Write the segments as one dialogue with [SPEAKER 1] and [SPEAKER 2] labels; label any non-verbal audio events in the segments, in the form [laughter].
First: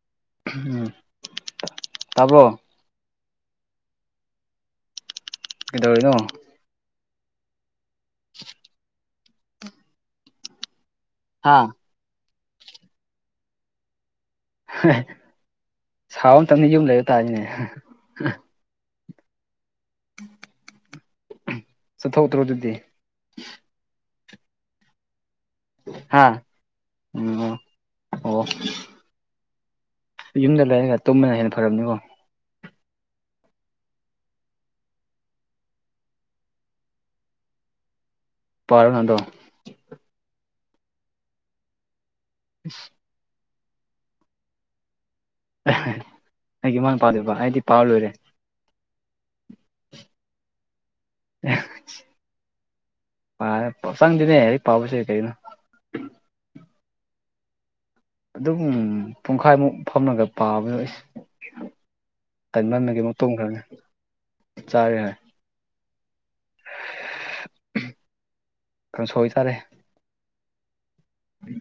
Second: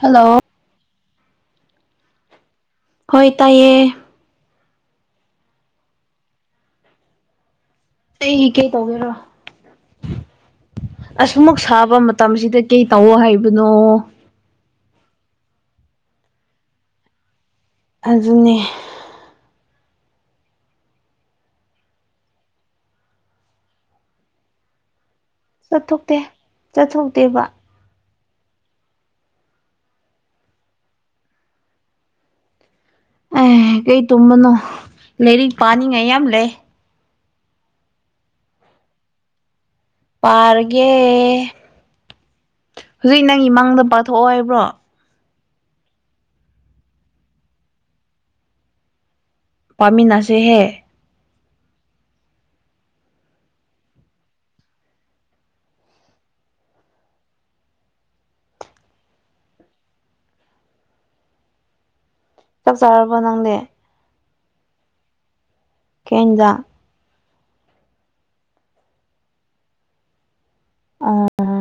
[SPEAKER 1] hello
[SPEAKER 2] ꯎꯝ ꯇꯥꯕꯣ
[SPEAKER 1] ꯍꯣꯏ ꯇꯥꯏꯌꯦ
[SPEAKER 2] ꯀꯩꯗꯧꯔꯤꯅꯣ
[SPEAKER 1] ꯑꯩ ꯀꯩ ꯇꯧꯒꯦꯔꯣ ꯑꯁꯨꯃꯛ
[SPEAKER 2] ꯍꯥꯥ
[SPEAKER 1] ꯁꯥꯕ ꯃꯇꯝꯁꯤꯗ ꯀꯩ ꯇꯧꯑꯣ ꯍꯥꯏꯕꯅꯣ
[SPEAKER 2] ꯁꯥꯥꯎꯇꯗ ꯌꯨꯝ ꯂꯩꯕ ꯇꯥꯔꯤꯅꯦ
[SPEAKER 1] ꯑꯗꯨꯅꯦ
[SPEAKER 2] ꯆꯠꯊꯣꯛꯇ꯭ꯔꯣ ꯑꯗꯨꯗꯤ
[SPEAKER 1] ꯆꯠꯊꯣꯛꯇꯦ
[SPEAKER 2] ꯍꯥꯥ ꯎ
[SPEAKER 1] ꯆꯠꯊꯣꯛꯇꯦꯕ
[SPEAKER 2] ꯑꯣ ꯌꯨꯝꯗ ꯂꯩꯔꯒ ꯇꯨꯝꯕꯅ ꯍꯟꯅ ꯐꯔꯕꯅꯤꯀꯣ
[SPEAKER 1] ꯑꯦ ꯀꯩ ꯇꯨꯝꯕꯅꯣ ꯂꯥꯏꯔꯤꯛ ꯄꯥꯅꯤꯡꯉꯥꯏ ꯌꯥꯝ ꯂꯩ
[SPEAKER 2] ꯄꯥꯔꯅꯗꯣ
[SPEAKER 1] ꯄꯥꯔꯒꯦ ꯍꯧꯖꯤꯛ ꯅꯪ ꯏꯃꯥꯡꯗ ꯄꯥꯛꯊꯣꯛꯑꯣ ꯍꯥꯏꯕ꯭ꯔꯣ
[SPEAKER 2] ꯑꯩꯒꯤ ꯏꯃꯥꯅꯄꯥꯗꯕ ꯑꯩꯗꯤ ꯄꯥ ꯂꯣꯏꯔꯦ
[SPEAKER 1] ꯄꯥꯃꯤꯟ ꯅꯁꯦꯍꯦ
[SPEAKER 2] ꯄꯥꯔꯦ ꯆꯪꯗꯦꯅꯦ ꯂꯥꯏꯔꯤꯛ ꯄꯥꯕꯁꯦ ꯀꯩꯅꯣ ꯑꯗꯨꯝ ꯄꯨꯡꯈꯥꯏꯃꯨꯛ ꯐꯝꯃꯒ ꯄꯥꯕꯗ ꯑꯩꯁ
[SPEAKER 1] ꯆꯥꯛ
[SPEAKER 2] ꯍꯥꯏꯃꯟꯅꯒꯤ
[SPEAKER 1] ꯆꯥꯔꯕꯣ
[SPEAKER 2] ꯑꯃꯨꯛ
[SPEAKER 1] ꯅꯪꯗꯤ
[SPEAKER 2] ꯇꯣꯡꯈ꯭ꯔꯅꯤ ꯆꯥꯔꯦ ꯍꯥꯏ
[SPEAKER 1] ꯀꯦꯟꯖ
[SPEAKER 2] ꯀꯩꯅꯣ ꯁꯣꯏꯇꯥꯔꯦ
[SPEAKER 1] ꯑꯥ
[SPEAKER 2] ꯎ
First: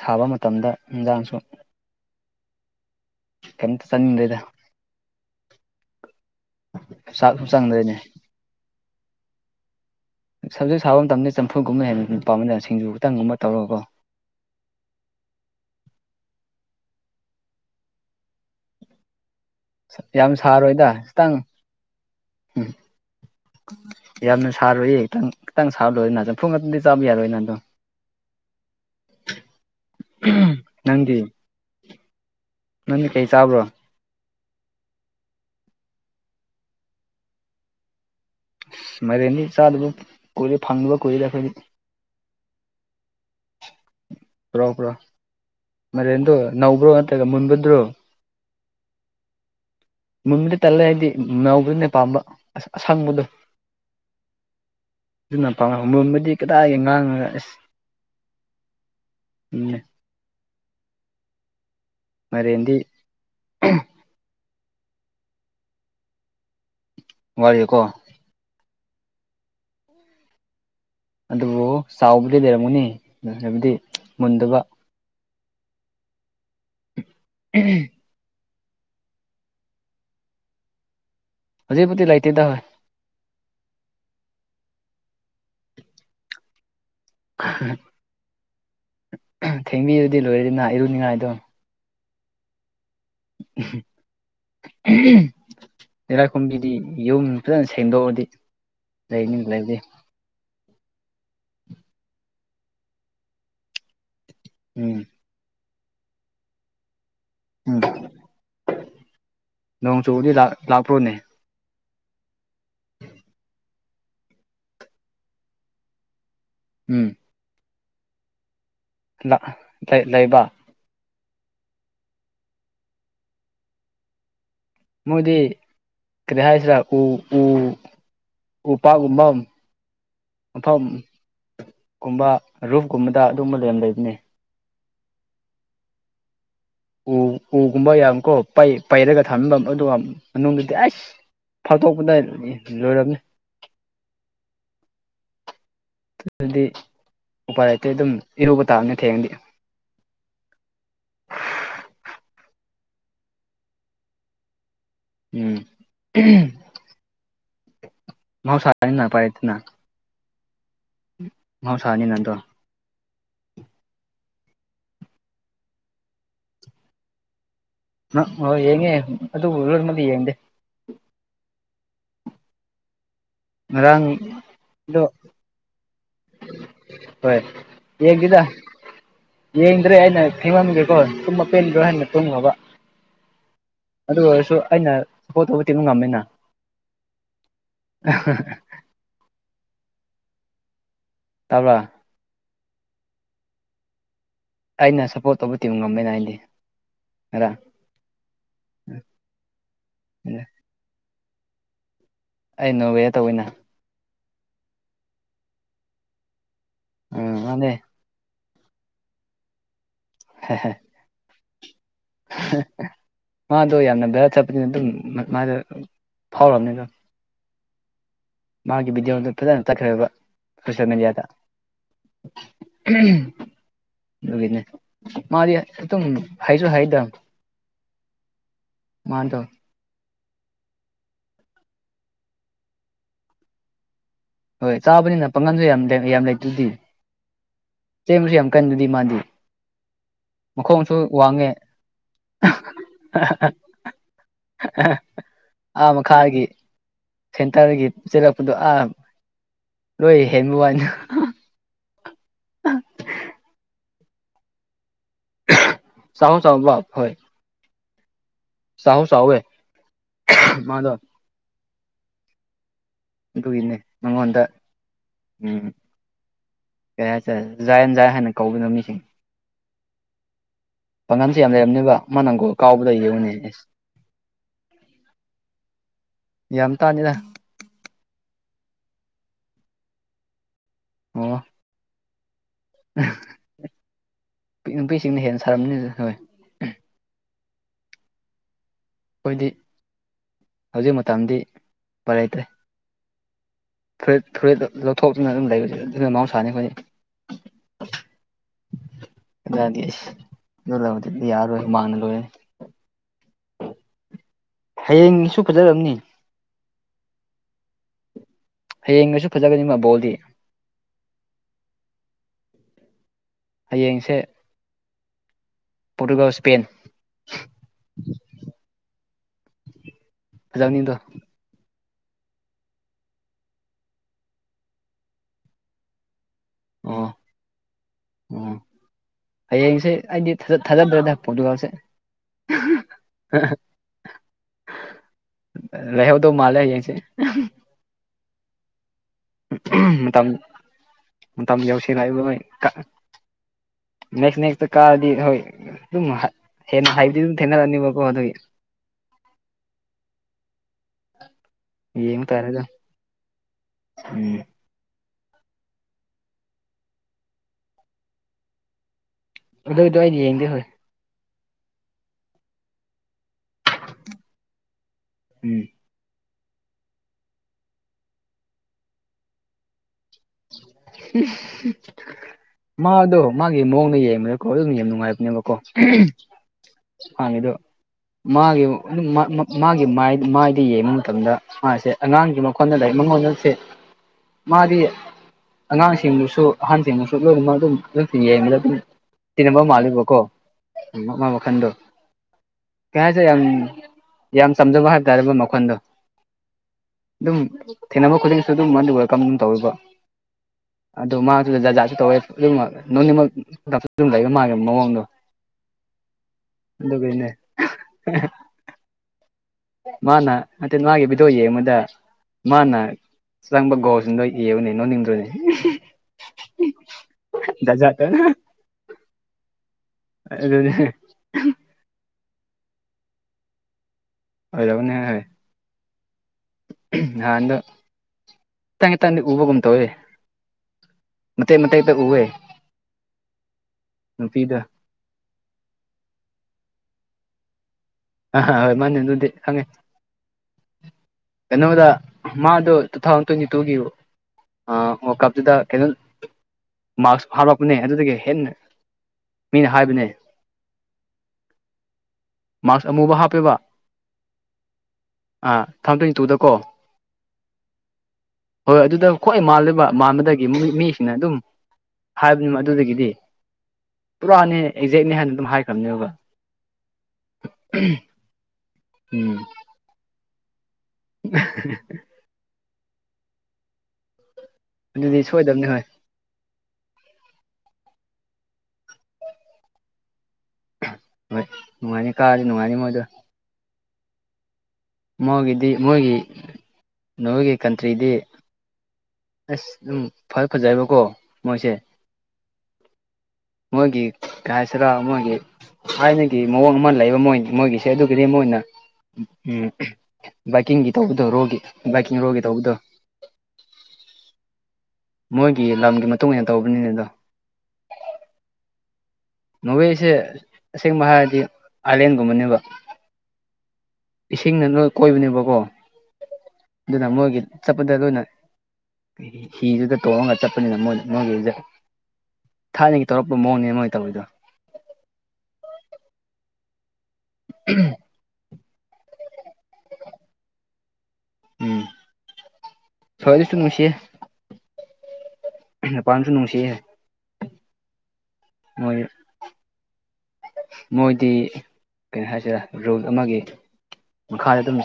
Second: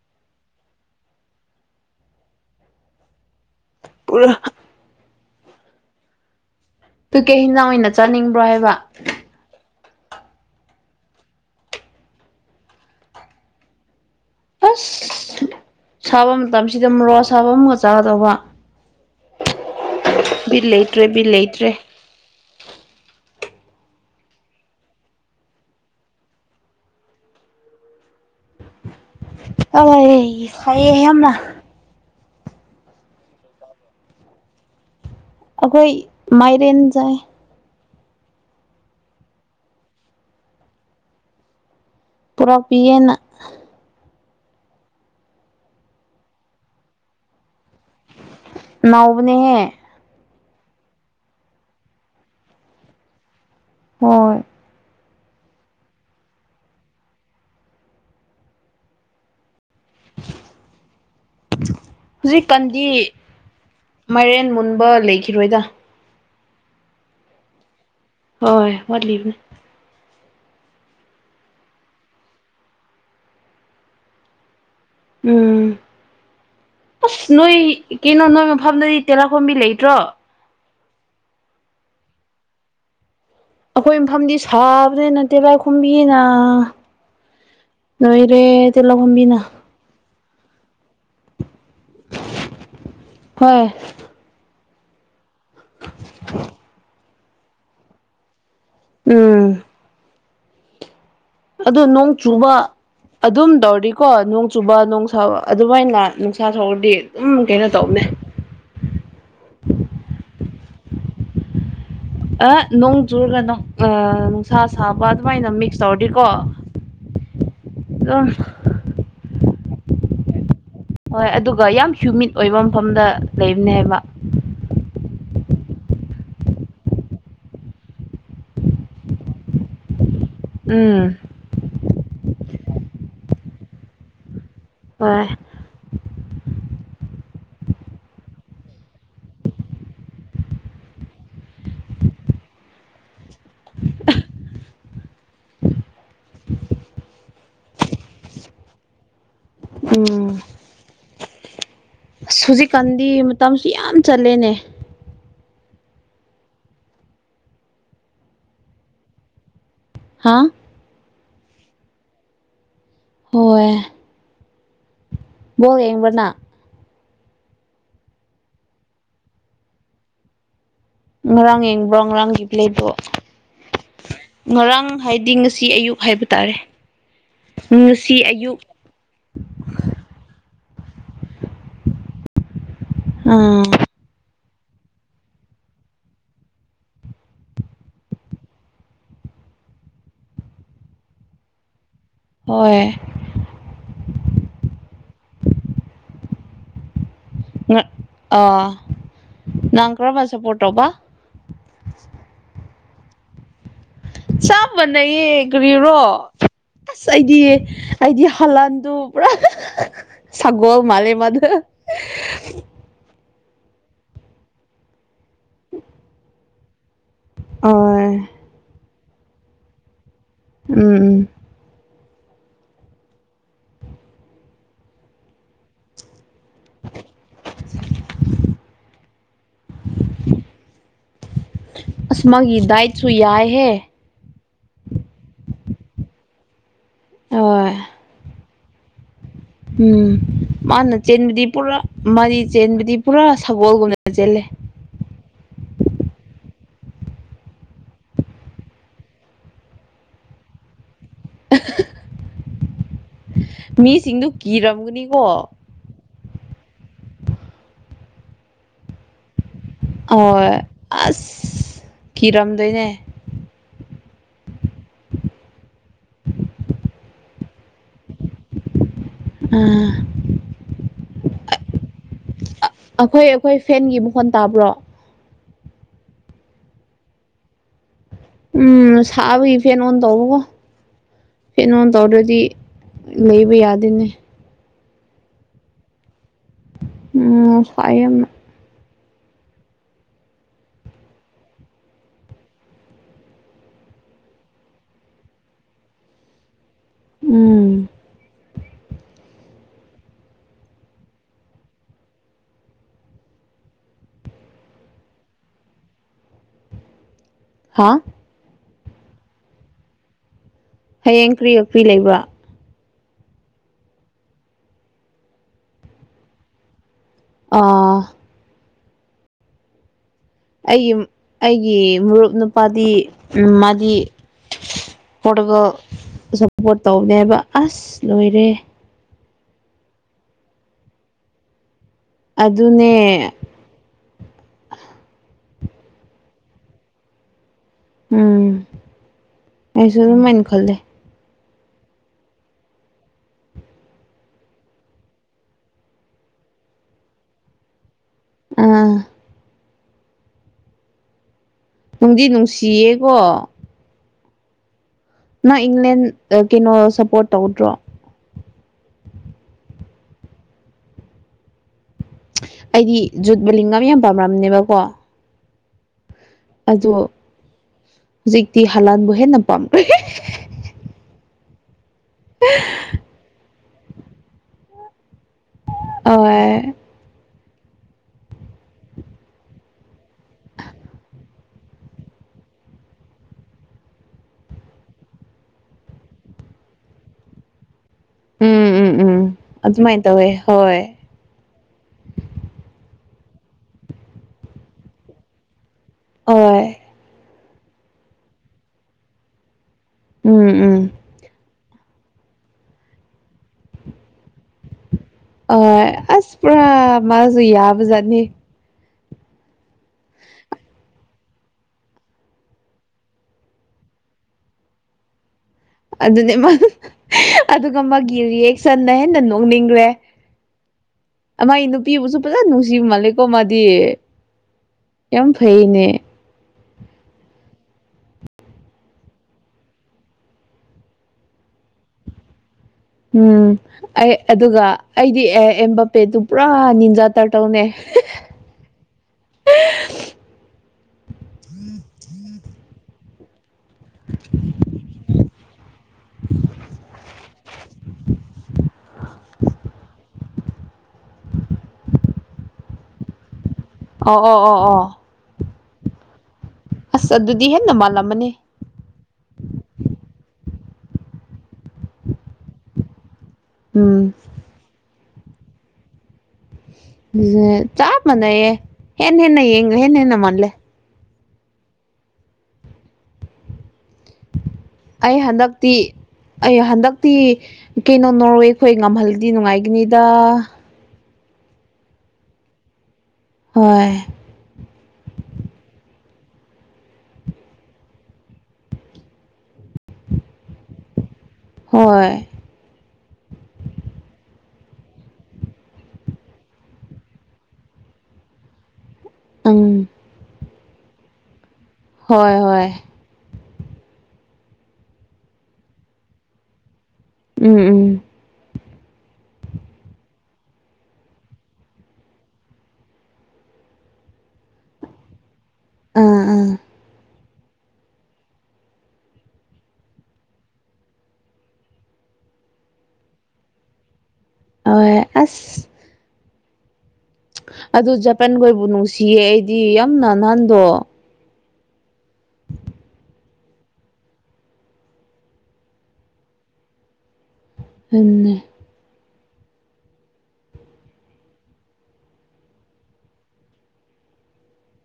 [SPEAKER 2] ꯁꯥꯕ ꯃꯇꯝꯗ ꯏꯟꯖꯥꯡꯁꯨ ꯀꯇ
[SPEAKER 1] ꯄꯨꯔꯥ
[SPEAKER 2] ꯆꯟꯗꯦꯗ
[SPEAKER 1] ꯇꯨ ꯀꯦ
[SPEAKER 2] ꯆꯥꯛꯁꯨ
[SPEAKER 1] ꯍꯤꯟꯖꯥꯡ ꯑꯣꯏꯅ
[SPEAKER 2] ꯆꯪꯗ꯭ꯔꯦꯅꯦ
[SPEAKER 1] ꯆꯥꯅꯤꯡꯕ꯭ꯔꯣ ꯍꯥꯏꯕ
[SPEAKER 2] ꯁꯞꯖꯦꯛ ꯁꯥꯕ ꯃꯇꯝꯗ ꯆꯝꯨꯒꯨꯝꯕ ꯍꯦꯟꯅ ꯄꯥꯝꯕꯗꯅ ꯁꯤꯡꯖꯨ ꯇꯪꯒꯨꯝꯕ ꯇꯧꯔꯒꯀꯣ
[SPEAKER 1] ꯑꯁ ꯁꯥꯕ ꯃꯇꯝꯁꯤꯗ ꯃꯣꯔꯣ ꯁꯥꯕ ꯑꯃꯒ ꯆꯥꯒꯗꯧꯕ
[SPEAKER 2] ꯌꯥꯝ
[SPEAKER 1] ꯕꯤꯜ
[SPEAKER 2] ꯁꯥꯔꯣꯏꯗ
[SPEAKER 1] ꯂꯩꯇ꯭ꯔꯦ ꯕꯤꯜ
[SPEAKER 2] ꯈꯤꯇꯪ
[SPEAKER 1] ꯂꯩꯇ꯭ꯔꯦ
[SPEAKER 2] ꯌꯥꯝꯅ ꯁꯥꯔꯣꯏꯏ ꯈꯤꯇꯪ ꯈꯤꯇꯪ ꯁꯥꯔꯨꯨꯔꯣꯏꯅ ꯆꯝꯐꯨ ꯉꯥꯛꯛꯇꯗꯤ ꯆꯥꯕ ꯌꯥꯔꯣꯏꯅ ꯑꯗꯣ
[SPEAKER 1] [inaudible] ꯑꯩ ꯁꯥꯏꯌꯦ
[SPEAKER 2] ꯅꯪꯗꯤ
[SPEAKER 1] ꯌꯥꯝꯅ
[SPEAKER 2] ꯅꯪꯗꯤ ꯀꯩ ꯆꯥꯕ꯭ꯔꯣ
[SPEAKER 1] ꯑꯩꯈꯣꯏ ꯃꯥꯏꯔꯦꯟꯁꯥꯏ
[SPEAKER 2] ꯑ ꯃꯔꯦꯟꯅꯤ ꯆꯥꯗꯕ ꯀꯨꯏꯔꯦ ꯐꯪꯗꯕ ꯀꯨꯏꯔꯦ ꯑꯩꯈꯣꯏꯗꯤ
[SPEAKER 1] ꯄꯨꯔꯛ ꯄꯅ
[SPEAKER 2] ꯄꯨ꯭ꯔꯥꯎ ꯄꯨ꯭ꯔꯥꯎ ꯃꯔꯦꯟꯗꯣ ꯅꯧꯕ꯭ꯔꯣ ꯅꯠꯇ꯭ꯔꯒ ꯃꯨꯟꯕꯗ꯭ꯔꯣ
[SPEAKER 1] ꯅꯎꯕꯅꯦꯍꯦ
[SPEAKER 2] ꯃꯟꯃꯤꯗ ꯇꯜꯂꯦ ꯍꯥꯏꯗꯤꯅꯥꯎꯕꯗꯨꯅꯦ ꯄꯥꯝꯕ ꯑ ꯑꯁꯥꯡꯕꯗꯣ
[SPEAKER 1] ꯍꯣꯏ
[SPEAKER 2] ꯑꯗꯨꯅ ꯄꯥꯉ ꯃꯔꯃꯗꯤ ꯀꯗꯥꯏꯗꯒꯤ ꯉꯥꯡꯉꯒ ꯑꯁ ꯎꯝ ꯃꯥꯏꯔꯦꯟꯗꯤ
[SPEAKER 1] ꯍꯧꯖꯤꯛꯀꯥꯟꯗꯤ ꯃꯥꯏꯔꯦꯟ ꯃꯨꯟꯕ ꯂꯩꯈꯤꯔꯣꯏꯗ
[SPEAKER 2] ꯋꯥꯔꯤꯀꯣ
[SPEAKER 1] ꯍꯣꯏ ꯋꯥꯠꯂꯤꯕ
[SPEAKER 2] ꯑꯗꯨꯕꯨ ꯆꯥꯎꯕꯨꯗꯤ ꯂꯩꯔꯝꯒꯅꯤ ꯍꯥꯏꯕꯗꯤ ꯃꯨꯟꯗꯕ
[SPEAKER 1] ꯎꯝ ꯑꯁ ꯅꯣꯏꯣꯏ ꯀꯩꯅꯣ ꯅꯣꯏ ꯃꯐꯝꯗꯗꯤ ꯇꯦꯔꯥꯈꯣꯝꯕꯤ ꯂꯩꯇ꯭ꯔꯣ
[SPEAKER 2] ꯍꯧꯖꯤꯛꯄꯨꯗꯤ ꯂꯩꯇꯦꯗ ꯍꯣꯏ
[SPEAKER 1] ꯑꯩꯈꯣꯏ ꯃꯐꯝꯗꯤ ꯁꯥꯕꯅꯦ ꯅꯠꯇꯦ ꯂꯥꯏꯈꯨꯝꯕꯤꯅ ꯅꯣꯏꯔꯦ ꯇꯤꯂ ꯀꯝꯕꯤꯅ
[SPEAKER 2] ꯊꯦꯡꯕꯤꯗꯨꯗꯤ ꯂꯣꯏꯔꯦꯗꯅ ꯏꯔꯨꯅꯤꯡꯉꯥꯏꯗꯣ
[SPEAKER 1] ꯍꯣꯏ
[SPEAKER 2] ꯏꯔꯥꯏꯈꯨꯝꯕꯤꯗꯤ ꯌꯨꯝ ꯐꯖꯅ ꯁꯦꯡꯗꯣꯛꯑꯗꯤ ꯂꯩꯩꯅꯤꯡ
[SPEAKER 1] ꯎꯝ
[SPEAKER 2] ꯂꯩ ꯏꯗꯤ
[SPEAKER 1] ꯑꯗꯨ ꯅꯣꯡ ꯆꯨꯕ ꯑꯗꯨꯝ ꯇꯧꯔꯤꯀꯣ ꯅꯣꯡ ꯆꯨꯕ
[SPEAKER 2] ꯎꯝ
[SPEAKER 1] ꯅꯣꯡ ꯁꯥꯕ ꯑꯗꯨꯕꯨ ꯑꯩꯅ ꯅꯨꯡꯁꯥ ꯁꯣꯛꯔꯗꯤ ꯑꯗꯨꯝ ꯀꯩꯅꯣ
[SPEAKER 2] ꯎꯝ
[SPEAKER 1] ꯇꯧꯅꯦ
[SPEAKER 2] ꯅꯣꯡ ꯆꯨꯕꯗꯤ ꯂꯥꯛꯄ꯭ꯔꯣꯅꯦ
[SPEAKER 1] ꯑ ꯅꯣꯡ ꯆꯨꯔꯒ ꯅꯨꯡꯁꯥ ꯁꯥꯕ ꯑꯗꯨꯃꯥꯏꯅ ꯃꯤꯛꯁ ꯇꯧꯔꯗꯤꯀꯣ
[SPEAKER 2] ꯎꯝ
[SPEAKER 1] ꯑ
[SPEAKER 2] ꯂꯩ ꯂꯩꯕ
[SPEAKER 1] ꯍꯣꯏ ꯑꯗꯨꯒ ꯌꯥꯝ ꯍ꯭ꯌꯨꯃꯤꯠ ꯑꯣꯏꯕ ꯃꯐꯝꯗ ꯂꯩꯕꯅꯦ ꯍꯥꯏꯕ
[SPEAKER 2] ꯃꯣꯏꯗꯤ ꯀꯔꯤ ꯍꯥꯏꯁꯤꯔꯥ ꯎ ꯎ ꯎ ꯄꯥꯛꯒꯨꯝꯕ ꯃꯐꯝ
[SPEAKER 1] ꯎꯝ
[SPEAKER 2] ꯀꯨꯝꯕ ꯔꯨꯐꯀꯨꯝꯕꯗ ꯑꯗꯨꯒꯨꯝꯕ ꯂꯩꯔ ꯂꯩꯕꯅꯤ
[SPEAKER 1] ꯍꯣꯏ
[SPEAKER 2] ꯎ ꯎꯒꯨꯝꯕ ꯌꯥꯝ ꯀꯣ ꯄꯩꯔꯒ ꯊꯝꯃꯕ ꯑꯗꯨꯒ ꯃꯅꯨꯡꯗꯗꯨꯗꯤ ꯑꯁ ꯐꯥꯠꯇꯣꯛꯄꯗ ꯂꯣꯏꯝꯅꯤ ꯑꯗꯨꯗꯤ ꯎꯄꯔꯥꯏꯇꯤ ꯑꯗꯨꯝ ꯏꯔꯨꯕ ꯇꯥꯕꯅꯦ ꯊꯦꯡꯅꯗꯤ
[SPEAKER 1] ꯎꯝ ꯑꯁ ꯍꯧꯖꯤꯛꯀꯥꯟꯗꯤ ꯃꯇꯝꯁꯨ ꯌꯥꯝ ꯆꯠꯂꯦꯅꯦ
[SPEAKER 2] ꯎꯝ ꯃꯍꯧꯁꯥꯅ ꯄꯥꯏꯠꯇꯅ
[SPEAKER 1] ꯍꯥꯥ
[SPEAKER 2] ꯃꯍꯧꯁꯥꯅꯤ ꯅꯪꯗꯣ
[SPEAKER 1] ꯍꯣꯏ ꯕꯜꯂ ꯌꯦꯡꯕꯅ
[SPEAKER 2] ꯑꯣ ꯌꯦꯡꯉꯦ ꯑꯗꯨꯕꯨ ꯂꯔꯃꯗꯤ ꯌꯦꯡꯗꯦ
[SPEAKER 1] ꯉꯔꯥꯡ ꯌꯦꯡꯕ꯭ꯔꯣ ꯉꯔꯥꯡꯒꯤ ꯂꯩꯕ꯭ꯔꯣ
[SPEAKER 2] ꯉꯔꯥꯡꯗꯣ
[SPEAKER 1] ꯉꯔꯥꯡ ꯍꯥꯏꯗꯤ ꯉꯁꯤ ꯑꯌꯨꯛ ꯍꯥꯏꯕ ꯇꯔꯦ
[SPEAKER 2] ꯍꯣꯏ
[SPEAKER 1] ꯅꯨꯡꯁꯤ
[SPEAKER 2] ꯌꯦꯡꯗꯦꯗ
[SPEAKER 1] ꯑꯌꯨꯛ
[SPEAKER 2] ꯌꯦꯡꯗ꯭ꯔꯦ ꯑꯩꯅ ꯊꯤꯃꯝꯒꯦꯀꯣ ꯁꯨꯝ ꯃꯄꯦꯟꯗ꯭ꯔꯣ ꯍꯟꯅ ꯇꯨꯝꯉꯕ
[SPEAKER 1] ꯑꯥ
[SPEAKER 2] ꯑꯗꯨ ꯑꯣꯏꯔꯁꯨ ꯑꯩꯅ ꯁꯞꯄꯣꯔꯠ ꯇꯧꯕ ꯇꯤꯕ ꯉꯝꯃꯤꯅ ꯇꯕ
[SPEAKER 1] ꯍꯣꯏ
[SPEAKER 2] ꯑꯩꯅ ꯁꯞꯄꯣꯔꯠ ꯇꯧꯕ ꯇꯤꯝ ꯉꯝꯃꯦꯅ ꯑꯩꯗꯤ ꯈꯔ
[SPEAKER 1] ꯅꯪ ꯀꯔꯕ ꯁꯞꯄꯣꯔꯠ ꯇꯧꯕ
[SPEAKER 2] ꯑꯩ ꯅꯣꯕꯦ ꯇꯧꯅ
[SPEAKER 1] ꯆꯥꯕꯅꯌꯦ ꯀꯔꯤꯔꯣ ꯑꯁ
[SPEAKER 2] ꯎꯝ
[SPEAKER 1] ꯑꯩꯗꯤ
[SPEAKER 2] ꯃꯥꯅꯦ
[SPEAKER 1] ꯍꯥꯏꯗꯤ ꯍꯜꯥꯟ ꯇꯨ ꯄꯨꯔꯥ ꯁꯒꯣꯂ ꯃꯜꯦ ꯃꯗꯣ
[SPEAKER 2] ꯃꯥꯗꯣ ꯌꯥꯝꯅ ꯚꯦꯔꯥꯠ ꯆꯠꯄꯗꯨꯅ ꯑꯗꯨꯝ ꯃꯥꯗ ꯐꯥꯎꯕꯅꯤꯗꯝ
[SPEAKER 1] ꯑꯣ
[SPEAKER 2] ꯃꯥꯒꯤ ꯚꯤꯗꯤꯑꯣꯗꯣ ꯐꯖꯅ ꯆꯠꯈ꯭ꯔꯦꯕ
[SPEAKER 1] ꯎꯝ
[SPEAKER 2] ꯁꯣꯁꯤꯦꯜ
[SPEAKER 1] ꯎꯝ
[SPEAKER 2] ꯃꯦꯗꯤꯌꯥꯗ ꯑꯗꯨꯒꯤꯅꯦ ꯃꯥꯗꯤ ꯑꯗꯨꯝ ꯍꯥꯏꯁꯨ ꯍꯥꯏꯗ ꯃꯥꯗꯣ
[SPEAKER 1] ꯑꯁꯃꯒꯤ ꯗꯥꯏꯠꯁꯨ ꯌꯥꯏꯍꯦ
[SPEAKER 2] ꯍꯣꯏ ꯆꯥꯕꯅꯤꯅ ꯄꯥꯉꯜꯁꯨ ꯌꯥꯝ ꯌꯥꯝ ꯂꯩꯇ꯭ꯔꯗꯤ
[SPEAKER 1] ꯑꯣꯏ
[SPEAKER 2] ꯆꯦꯟꯕꯁꯨ ꯌꯥꯝ ꯀꯟꯗꯨꯗꯤ ꯃꯥꯗꯤ
[SPEAKER 1] ꯎꯝ ꯃꯥꯅ
[SPEAKER 2] ꯃꯈꯣꯡꯁꯨ
[SPEAKER 1] ꯆꯦꯟꯕꯗꯤ
[SPEAKER 2] ꯋꯥꯡꯉꯦ
[SPEAKER 1] ꯄꯨꯔꯥ ꯃꯔꯤ ꯆꯦꯟꯕꯗꯤ ꯄꯨꯔꯥ ꯁꯒꯣꯜꯒꯨꯝꯕꯅ ꯆꯦꯜꯂꯦ
[SPEAKER 2] ꯑꯥ ꯃꯈꯥꯒꯤ ꯁꯦꯟꯇꯔꯒꯤ ꯆꯤꯂꯛꯄꯗꯣ ꯑꯥ ꯂꯣꯏ ꯍꯦꯟꯕ ꯋꯥꯅ
[SPEAKER 1] [unintelligible] ꯃꯤꯁꯤꯡꯗꯨ ꯀꯤꯔꯝꯒꯅꯤꯀꯣ
[SPEAKER 2] ꯍꯥ ꯆꯧ ꯆꯧꯕ ꯍꯣꯏ ꯆꯧꯑ ꯆꯧꯑ
[SPEAKER 1] ꯍꯣꯏ ꯑꯁ ꯀꯤꯔꯝꯗꯣꯏꯅꯦ
[SPEAKER 2] ꯑꯗꯨꯏꯅꯦ ꯃꯉꯣꯟꯗ ꯎꯝ ꯀꯩ ꯍꯥꯏꯁꯔꯦ ꯖꯥꯏ ꯑꯦꯟ ꯖꯥꯏ ꯍꯥꯏꯅ ꯀꯧꯕꯗꯣꯃꯤꯁꯤꯡ
[SPEAKER 1] ꯎꯝ
[SPEAKER 2] ꯄꯪꯉꯜꯁꯦ ꯌꯥꯝ ꯂꯩꯔꯝꯃꯦꯕ ꯃꯥ ꯅꯪꯒꯣ
[SPEAKER 1] ꯑꯩꯈꯣꯏ ꯑꯩꯈꯣꯏ ꯐꯦꯟꯒꯤ ꯃꯈꯣꯟ ꯇꯥꯕ꯭ꯔꯣ
[SPEAKER 2] ꯌꯥꯝ ꯇꯥꯗꯦꯗꯥ
[SPEAKER 1] ꯎꯝ ꯁꯥꯕꯒꯤ ꯐꯦꯟ ꯑꯣꯟ ꯇꯧꯕꯀꯣ
[SPEAKER 2] ꯑꯣ
[SPEAKER 1] ꯐꯦꯟ ꯑꯣꯟ ꯇꯧꯗꯔꯗꯤ ꯂꯩꯕ ꯌꯥꯗꯦꯅꯦ
[SPEAKER 2] ꯅꯨꯄꯤꯁꯤꯡꯅ ꯍꯦꯟꯅ ꯁꯥꯔꯝꯅꯤ ꯍꯣꯏ
[SPEAKER 1] ꯎꯝ ꯁꯥꯏ ꯌꯥꯝꯅ
[SPEAKER 2] ꯑꯩꯈꯣꯏꯗꯤ ꯍꯧꯖꯤꯛ ꯃꯇꯝꯗꯤ ꯎꯄꯥꯏ ꯂꯩꯇ꯭ꯔꯦ ꯐꯨꯔꯤꯠ ꯐꯨꯔꯤꯠ ꯂꯧꯊꯣꯛꯇꯅ ꯑꯗꯨꯝ ꯂꯩꯕꯁꯦ ꯑꯗꯨꯅ ꯃꯍꯧꯁꯥꯅꯤ ꯑꯩꯈꯣꯏꯗꯤ
[SPEAKER 1] ꯎꯝ
[SPEAKER 2] ꯑꯗꯨꯅꯗꯤ ꯑꯁ ꯑꯗꯨꯂꯩꯗꯗꯤ ꯌꯥꯔꯔꫭꯏ ꯍꯨꯃꯥꯡꯅ ꯂꫭꯏꯔꯅꯤ ꯍꯌꯦꯡꯁꯨ ꯐꯖꯔꯝꯅꯤ
[SPEAKER 1] ꯍꯥ
[SPEAKER 2] ꯍꯌꯦꯡꯒꯁꯨ ꯐꯖꯒꯅꯤꯕ ꯕꯣꯜꯗꯤ
[SPEAKER 1] ꯍꯌꯦꯡ ꯀ꯭ꯔꯤꯒ ꯀ꯭ꯔꯤ ꯂꯩꯕ꯭ꯔꯥ
[SPEAKER 2] ꯍꯌꯦꯡꯁꯦ ꯄꯣꯔꯇꯨꯒꯜ ꯏꯁꯄꯦꯟ
[SPEAKER 1] ꯑꯥ ꯑꯩꯒꯤ
[SPEAKER 2] ꯐꯖꯒꯅꯤꯗꯣ
[SPEAKER 1] ꯑꯩꯒꯤ ꯃꯔꯨꯞ ꯅꯨꯄꯥꯗꯤ ꯃꯥꯗꯤ ꯄꫭꯔꯇꯨꯒꯜ ꯁꯄꯣꯔꯠ
[SPEAKER 2] ꯑꯣ
[SPEAKER 1] ꯇꯧꯗꯦ ꯍꯥꯏꯕ ꯑꯁ ꯂꯣꯏꯔꯦ
[SPEAKER 2] ꯑꯣ ꯍꯌꯦꯡꯁꯦ ꯑꯩꯗꯤ ꯊ ꯊꯥꯖꯗ꯭ꯔꯦꯗ ꯄꯔꫭꯇꯨꯒꯜꯁꯦ
[SPEAKER 1] ꯑꯗꯨꯅꯦ
[SPEAKER 2] ꯂꯩꯍꯧꯗꯧ ꯃꯥꯜꯂꯦ ꯍꯌꯦꯡꯁꯦ
[SPEAKER 1] ꯎꯝ ꯑꯩꯁꯨ
[SPEAKER 2] ꯃꯇꯝ
[SPEAKER 1] ꯑꯗꯨꯝꯥꯏꯅ ꯈꯜꯂꯦ
[SPEAKER 2] ꯃꯇꯝ ꯌꯧꯁꯤꯜꯂ ꯅꯦꯛꯁ ꯅꯦꯛꯁꯇ ꯀꯥꯔꯗꯤ ꯍꯣꯏ ꯑꯗꯨꯝ ꯍꯥꯏ ꯍꯦꯟꯅ ꯍꯥꯏꯗꯤ ꯊꯦꯡꯅꯔꯅꯤꯕꯀꫭ ꯑꯗꯨꯒꯤ
[SPEAKER 1] ꯑꯥ ꯅꯨꯡꯗꯤ
[SPEAKER 2] ꯌꯦꯡꯕ ꯇꯥꯔꯦꯗ
[SPEAKER 1] ꯅꯨꯡꯁꯤꯌꯦꯀꯣ
[SPEAKER 2] ꯎꯝ
[SPEAKER 1] ꯅꯪ ꯏꯪꯂꯦꯟ ꯀꯩꯅꯣ ꯁꯞꯄꯣꯔꯠ ꯇꯧꯗ꯭ꯔꯣ
[SPEAKER 2] ꯑꯗꯨꯏꯗꯣ ꯑꯩꯗꯤ ꯌꯦꯡꯗꯦ ꯍꯣꯏ
[SPEAKER 1] ꯑꯩꯗꯤ ꯖꯨꯠꯕꯂꯤꯉꯝ ꯌꯥꯝ ꯄꯥꯝꯃꯝꯅꯦꯕꯀꯣ
[SPEAKER 2] ꯎꯝ
[SPEAKER 1] ꯑꯗꯣ ꯍꯧꯖꯤꯛꯇꯤ ꯍꯂꯥꯟꯕꯨ ꯍꯦꯟꯅ ꯄꯥꯝꯈ꯭ꯔꯦ
[SPEAKER 2] ꯃꯥꯗꯣ ꯃꯥꯒꯤ ꯃꯑꯣꯡꯗ ꯌꯦꯡꯕꯗꯀꯣ ꯑꯗꯨꯝ ꯌꯥꯝ ꯅꯨꯡꯉꯥꯏꯕ ꯅꯦꯕꯀꯣ ꯎꯝ
[SPEAKER 1] ꯍꯣꯏ
[SPEAKER 2] ꯃꯥꯒꯤꯗꯨ ꯃꯥꯒꯤ-ꯃꯥꯒꯤ ꯃꯥꯏꯗ ꯃꯥꯏꯗ ꯌꯦꯡꯕ ꯃꯇꯝꯗ ꯃꯥꯁꯦ ꯑꯉꯥꯡꯒꯤ ꯃꯈꯣꯟꯗ ꯂꯥꯏꯔꯤꯛ ꯃꯉꯣꯟꯗꯁꯦ ꯃꯥꯗꯤ ꯑꯉꯥꯡꯁꯤꯡꯅꯁꯨ ꯑꯍꯟꯁꯤꯡꯅꯁꯨ ꯂꯣꯏꯅꯃꯛ ꯑꯗꯨꯝ ꯄꯨꯂꯞ ꯌꯦꯡꯕꯗ
[SPEAKER 1] ꯎꯝ
[SPEAKER 2] ꯑꯗꯨꯝ
[SPEAKER 1] ꯎꯝ ꯎꯝ
[SPEAKER 2] ꯇꯤꯟꯅꯕ
[SPEAKER 1] ꯑꯗꯨꯃꯥꯏꯅ
[SPEAKER 2] ꯃꯥꯜꯂꯕꯀꯣ
[SPEAKER 1] ꯇꯧꯋꯦ ꯍꯣꯏ
[SPEAKER 2] ꯃꯥ ꯃꯥꯈꯟꯗꯨ ꯀꯩ ꯍꯥꯏꯁꯤꯔ ꯌꯥꯝ-ꯌꯥꯝ ꯆꯝꯖꯕ ꯍꯥꯏꯕꯇꯥꯥꯔꯦꯕ ꯃꯈꯣꯟꯗꯣ
[SPEAKER 1] ꯑꯣꯏ
[SPEAKER 2] ꯑꯗꯨꯝ ꯊꯦꯡꯅꯕ ꯈꯨꯗꯤꯡꯁꯨ ꯑꯗꯨꯝ ꯃꯗꯤ ꯋꯦꯜꯀꯝ ꯑꯗꯨꯝ ꯇꯧꯋꯦꯕ
[SPEAKER 1] ꯎꯝ-ꯎꯝ
[SPEAKER 2] ꯑꯗꯨ ꯃꯥꯗꯨ ꯖꯥꯖꯥꯠꯁꯨ ꯇꯧꯋꯦ ꯑꯗꯨꯃꯛ ꯅꯣꯏꯅꯤꯃꯛ ꯂꯩꯕ ꯃꯥꯒꯤ ꯃꯑꯣꯡꯗꯣ
[SPEAKER 1] ꯑꯣꯏ ꯑꯁ ꯄꯨꯔꯥ
[SPEAKER 2] ꯑꯗꯨꯒꯤꯅꯦ
[SPEAKER 1] ꯃꯥꯁꯨ ꯌꯥꯕꯖꯥꯅꯤ
[SPEAKER 2] ꯃꯥꯅ ꯅꯠꯇꯦ ꯃꯥꯒꯤ ꯚꯤꯗꯤꯑꯣ ꯌꯦꯡꯕꯗꯥ ꯃꯥꯅꯥ ꯆꯪꯕ ꯒꯣꯜꯁꯤꯡꯗꯣ ꯌꯦꯡꯉꯣꯅꯦ ꯅꯣꯅꯤꯡꯗ꯭ꯔꯣꯅꯦ
[SPEAKER 1] ꯑꯗꯨꯅꯤ ꯑꯗꯨꯒ
[SPEAKER 2] ꯖꯥꯠꯇ
[SPEAKER 1] ꯃꯥꯒꯤ ꯔꯤꯌꯦꯛꯁꯟꯅ ꯍꯦꯟꯅ ꯅꯣꯛꯅꯤꯡꯈ꯭ꯔꯦ
[SPEAKER 2] ꯑꯗꯨꯅꯦ
[SPEAKER 1] ꯃꯥꯏ ꯅꯨꯄꯤꯕꯨꯁꯨ ꯐꯖꯅ ꯅꯨꯡꯁꯤꯕ ꯃꯥꯜꯂꯦꯀꯣ ꯃꯥꯗꯤ
[SPEAKER 2] ꯑꯣꯏꯔ꯭ꯝꯅꯤ ꯍꯣꯏ
[SPEAKER 1] ꯌꯥꯝ ꯐꯩꯅꯦ
[SPEAKER 2] ꯅꯍꯟꯗꯣ ꯈꯤꯇꯪ-ꯈꯤꯇꯪꯗꯤ ꯎꯕꯒꯨꯝ ꯇꯧꯋꯦ ꯃꯇꯦꯛ ꯃꯇꯦꯛꯇ ꯎꯦ
[SPEAKER 1] ꯎꯝ ꯑꯩ ꯑꯗꯨꯒ ꯑꯩꯗꯤ ꯑꯦ-ꯑꯦꯝ ꯕꯄꯦꯇꯨ ꯄꯨꯔꯥ ꯅꯤꯟꯖꯥ ꯇꯔꯇꯜꯅꯦ
[SPEAKER 2] ꯑ ꯍꯣꯏ ꯃꯥꯅꯦ ꯑꯗꯨꯗꯤ ꯈꯪꯉꯦ ꯀꯩꯅꯣꯗ ꯃꯥꯗꯣ ꯇꯨꯊꯥꯎꯖꯟꯇ꯭ꯋꯦꯟꯇꯤꯇꯨꯒꯤ ꯋꯥꯔꯀꯞ ꯇꯨꯗ ꯀꯩꯅꯣ ꯃꯥꯛꯁ ꯍꯥꯞꯂꯛꯄꯅꯦ ꯑꯗꯨꯗꯒꯤ ꯍꯦꯟꯅ ꯃꯤꯅ ꯍꯥꯏꯕꯅꯦ
[SPEAKER 1] [inaudible]
[SPEAKER 2] ꯃꯥꯛꯁ ꯑꯃꯨꯕ ꯍꯥꯞꯄꯦꯕ
[SPEAKER 1] ꯑꯣ-ꯑꯣ-ꯑꯣ-ꯑꯣ
[SPEAKER 2] ꯑꯥ ꯊꯧꯎꯖꯟꯇ꯭ꯋꯦꯟꯇꯤꯇꯨ ꯗꯀꯣ
[SPEAKER 1] ꯑꯁ ꯑꯗꯨꯗꯤ ꯍꯦꯟꯅ ꯃꯥꯜꯂꯝꯃꯅꯦ
[SPEAKER 2] ꯍꯣꯏ ꯑꯗꯨꯗ ꯈ꯭ꯋꯥꯏ ꯃꯥꯜꯂꯦꯕ ꯃꯥꯟꯕꯗꯒꯤ ꯃꯤꯁꯤꯡꯅ ꯑꯗꯨꯝ ꯍꯥꯏꯕꯅꯤ ꯑꯗꯨꯗꯒꯤꯗꯤ
[SPEAKER 1] ꯎꯝ
[SPEAKER 2] ꯄꯨꯔꯥꯅꯦ ꯑꯦꯛꯖꯦꯛꯅꯤ ꯍꯥꯏꯅ ꯑꯗꯨꯝ ꯍꯥꯏꯈ꯭ꯔꯕꯅꯦꯕ
[SPEAKER 1] ꯆꯥꯞ ꯃꯥꯟꯅꯩꯌꯦ
[SPEAKER 2] ꯎꯝ
[SPEAKER 1] ꯍꯦꯟꯅ-ꯍꯦꯟꯅ ꯌꯦꯡꯂꯒ ꯍꯦꯟꯅ-ꯍꯦꯟꯅ ꯃꯜꯂꯦ
[SPEAKER 2] [unintelligible]
[SPEAKER 1] ꯑꯩ
[SPEAKER 2] ꯑꯗꯨꯗꯤ ꯁꯣꯏꯗꯕꯅꯤ
[SPEAKER 1] ꯍꯟꯗꯛꯇꯤ
[SPEAKER 2] ꯍꯣꯏ
[SPEAKER 1] ꯑꯩ ꯍꯟꯗꯛꯇꯤ ꯀꯩꯅꯣ ꯅꯣꯔꯋꯦꯈꯣꯏ ꯉꯝꯍꯜꯗꯤ ꯅꯨꯡꯉꯥꯏꯒꯅꯤꯗ
[SPEAKER 2] ꯍꯣꯏ ꯅꯨꯡꯉꯥꯏꯅꯤ ꯀꯥꯔꯗꯤ ꯅꯨꯡꯉꯥꯏꯅꯤ ꯃꯣꯏꯗꯣ
[SPEAKER 1] ꯍꯣꯏ
[SPEAKER 2] ꯃꯣꯏꯒꯤꯗꯤ ꯃꯣꯏꯒꯤ ꯅꯣꯔꯋꯦꯒꯤ ꯀꯟꯇ꯭ꯔꯤꯗꯤ ꯑꯁ ꯑꯗꯨꯝ ꯐꯗꯤ ꯐꯖꯩꯕꯀꯣ ꯃꯣꯏꯁꯦ
[SPEAKER 1] ꯍꯣꯏ
[SPEAKER 2] ꯃꯣꯏꯒꯤ ꯀꯥꯏꯁꯤꯔꯥ ꯃꯣꯏꯒꯤ ꯊꯥꯏꯅꯒꯤ ꯃꯑꯣꯡ ꯑꯃ ꯂꯩꯕ ꯃꯣꯏ-ꯃꯣꯏꯒꯤꯁꯦ ꯑꯗꯨꯒꯤꯗꯤ ꯃꯣꯏꯅ ꯎꯝ ꯕꯥꯏꯛꯀꯤꯡꯒꯤ ꯇꯧꯕꯗꯣ ꯔꯣꯒꯤ ꯕꯥꯏꯛꯀꯤꯡ
[SPEAKER 1] ꯍꯣꯏ
[SPEAKER 2] ꯔꯣꯒꯤ
[SPEAKER 1] ꯍꯣꯏ
[SPEAKER 2] ꯇꯧꯕꯗꯣ ꯃꯣꯏꯒꯤ ꯂꯝꯒꯤ ꯃꯇꯨꯡ ꯏꯟꯅ ꯇꯧꯕꯅꯤꯅꯦ ꯑꯗꯣ
[SPEAKER 1] ꯎꯝ ꯎꯝ
[SPEAKER 2] ꯅꯣꯕꯦꯁꯦ ꯑꯁꯦꯡꯕ ꯍꯥꯏꯔꯗꯤ ꯑꯥꯏꯂꯦꯟꯒꯨꯝꯕꯅꯦꯕ ꯏꯁꯤꯡꯅ ꯅꯣꯏ ꯀꯣꯏꯕꯅꯦꯕꯀꯣ
[SPEAKER 1] ꯎꯝ ꯎꯝ
[SPEAKER 2] ꯗꯨꯅ ꯃꯣꯏꯒꯤ ꯆꯠꯄꯗ ꯅꯣꯏꯅꯥ ꯍꯤꯗꯨꯗ ꯇꯣꯡꯉꯒ ꯆꯠꯄꯅꯤꯅ ꯃꯣꯏ ꯃꯣꯏꯒꯤꯖꯦ ꯊꯥꯏꯅꯒꯤ ꯇꯧꯔꯛꯄ ꯃꯑꯣꯡꯅꯦ ꯃꯣꯏ ꯇꯧꯔꯤꯗꯣ
[SPEAKER 1] ꯑꯣꯏ ꯑꯁ ꯑꯗꯨ ꯖꯄꯥꯟꯈꯣꯏꯕꯨ ꯅꯨꯡꯁꯤꯌꯦ ꯑꯩꯗꯤ ꯌꯥꯝꯅ ꯅꯍꯥꯟꯗꯣ
[SPEAKER 2] ꯎꯝ [unintelligible] ꯅꯨꯡꯁꯤꯌꯦ [unintelligible] ꯅꯨꯡꯁꯤꯌꯦ
[SPEAKER 1] ꯑꯟꯅꯦ
[SPEAKER 2] ꯃꯣꯏ ꯃꯣꯏꯗꯤ ꯀꯩ ꯍꯥꯏꯁꯤꯔ ꯔꯨꯜ ꯑꯃꯒꯤ ꯃꯈꯥꯗ ꯑꯗꯨꯝ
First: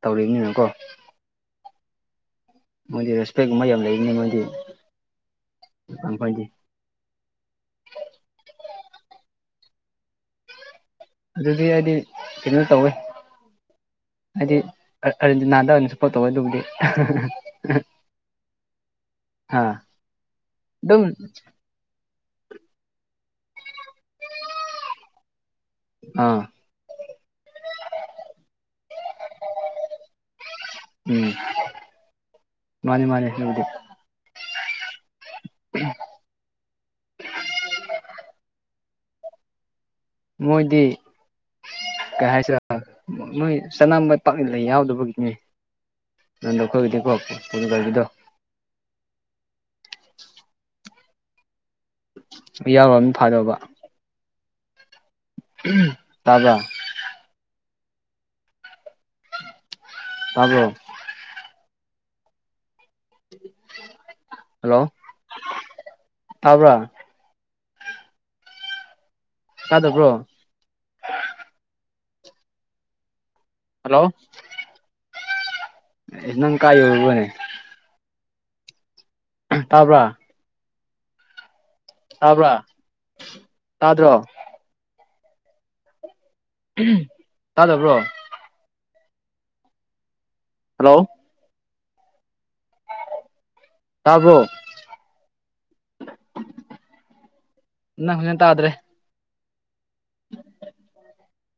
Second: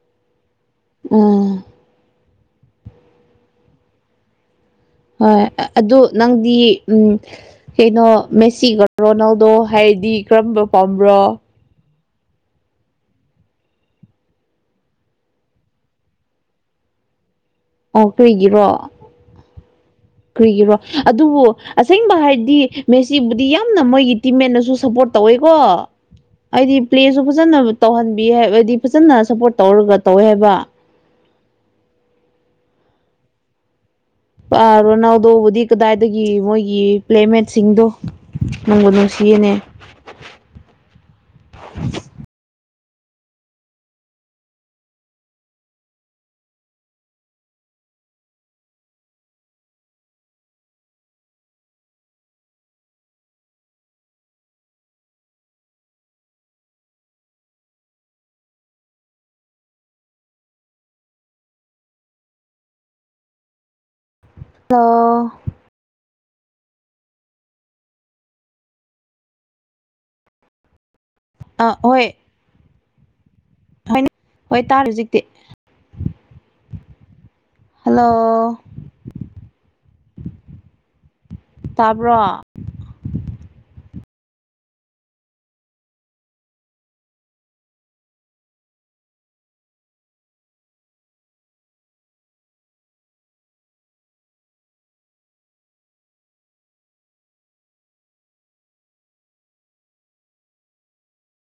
[SPEAKER 2] ꯇꯧꯔꯤꯕꯅꯤꯅ ꯀꯣ
[SPEAKER 1] ꯎꯝ
[SPEAKER 2] ꯃꯣꯏꯗꯤ ꯔꯦꯁꯄꯦꯛꯒꯨꯝꯕ ꯌꯥꯝ ꯂꯩꯕꯅꯤ ꯃꯣꯏꯗꯤ
[SPEAKER 1] ꯍꯣꯏ ꯑꯗꯨ
[SPEAKER 2] ꯃꯈꯣꯏꯗꯤ
[SPEAKER 1] ꯅꯪꯗꯤ ꯎꯝ ꯀꯩꯅꯣ ꯃꯦꯁꯤꯒ ꯔꯣꯅꯥꯜꯗꯣ ꯍꯥꯏꯔꯗꯤ ꯀꯔꯝꯕ ꯄꯥꯝꯕ꯭ꯔꯣ
[SPEAKER 2] ꯑꯗꯨꯗꯤ ꯑꯩꯗꯤ ꯀꯩꯅꯣ ꯇꯧꯋꯦ ꯍꯥꯏꯗꯤ ꯑꯔꯦꯟꯇꯤꯅꯥꯗ ꯑꯣꯢꯅ ꯁꯄꯣꯔꯠ ꯇꯧꯋꯦ ꯑꯗꯨꯕꯨꯗꯤ
[SPEAKER 1] ꯑꯣ ꯀꯔꯤꯒꯤꯔꯣ
[SPEAKER 2] ꯑꯥ
[SPEAKER 1] ꯀꯔꯤꯒꯤꯔꯣ
[SPEAKER 2] ꯑꯗꯨꯝ
[SPEAKER 1] ꯑꯗꯨꯕꯨ ꯑꯁꯦꯡꯕ ꯍꯥꯏꯔꯗꯤ ꯃꯦꯁꯤꯕꯨꯗꯤ ꯌꯥꯝꯅ ꯃꯣꯏꯒꯤ ꯇꯤꯝꯃꯦꯠꯅꯁꯨ ꯁꯞꯄꯣꯔꯠ ꯇꯧꯋꯦꯀꯣ
[SPEAKER 2] ꯑꯥ
[SPEAKER 1] ꯑꯩꯗꯤ ꯄ꯭ꯂꯦꯁꯨ ꯐꯖꯅ ꯇꯧꯍꯟꯕꯤ ꯍꯥꯏꯗꯤ ꯐꯖꯅ ꯁꯞꯄꯣꯔꯠ ꯇꯧꯔꯒ ꯇꯧꯋꯦ ꯍꯥꯏꯕ
[SPEAKER 2] ꯎꯝ ꯃꯥꯅꯤ ꯃꯥꯅꯦꯗꯤ
[SPEAKER 1] ꯄꯥ ꯔꯣꯅꯥꯜꯗꯣꯕꯨꯗꯤ ꯀꯗꯥꯏꯗꯒꯤ ꯃꯣꯏꯒꯤ ꯄ꯭ꯂꯦꯃꯦꯠꯁꯤꯡꯗꯣ ꯅꯨꯡꯕꯨ ꯅꯨꯡꯁꯤꯌꯦꯅꯦ
[SPEAKER 2] ꯃꯣꯏꯗꯤ ꯀꯩ ꯍꯥꯏꯁꯤꯔꯥ ꯃꯣꯏ [unintelligible] ꯄꯥꯛꯅ ꯂꯩ ꯌꯥꯎꯗꯕꯒꯤꯅꯦ ꯅꯟꯗ ꯈꯣꯏꯒꯤꯗꯤꯀꯣ ꯄꯣꯔꯇꯨꯒꯜꯒꯤ ꯗꯣ [unintelligible] ꯐꯥꯗꯧꯕ ꯎꯝ ꯇꯥꯕꯔꯥ ꯇꯥꯕꯔꯣ ꯍꯜꯂꯣ ꯇꯕ꯭ꯔꯥ ꯇꯥꯗꯕ꯭ꯔꯣ
[SPEAKER 1] ꯑꯥ ꯍꯣꯏ
[SPEAKER 2] ꯍꯜꯂꯣ
[SPEAKER 1] ꯍꯣꯏ ꯇꯥꯔꯦ ꯍꯨꯖꯤꯛꯇꯤ
[SPEAKER 2] ꯅꯪ ꯀꯥꯏ ꯌꯧꯔꯨꯕꯅꯦ
[SPEAKER 1] ꯍꯜꯂꯣ
[SPEAKER 2] ꯇꯥꯕ꯭ꯔꯥ
[SPEAKER 1] ꯇꯥꯕ꯭ꯔꯣ
[SPEAKER 2] ꯇꯥꯕ꯭ꯔꯥ ꯇꯥꯗ꯭ꯔꯣ ꯎꯝ ꯇꯥꯗꯕ꯭ꯔꯣ ꯍꯜꯂꯣ ꯇꯥꯕ꯭ꯔꯣ ꯅꯪ ꯐꯖꯅ ꯇꯥꯗ꯭ꯔꯦ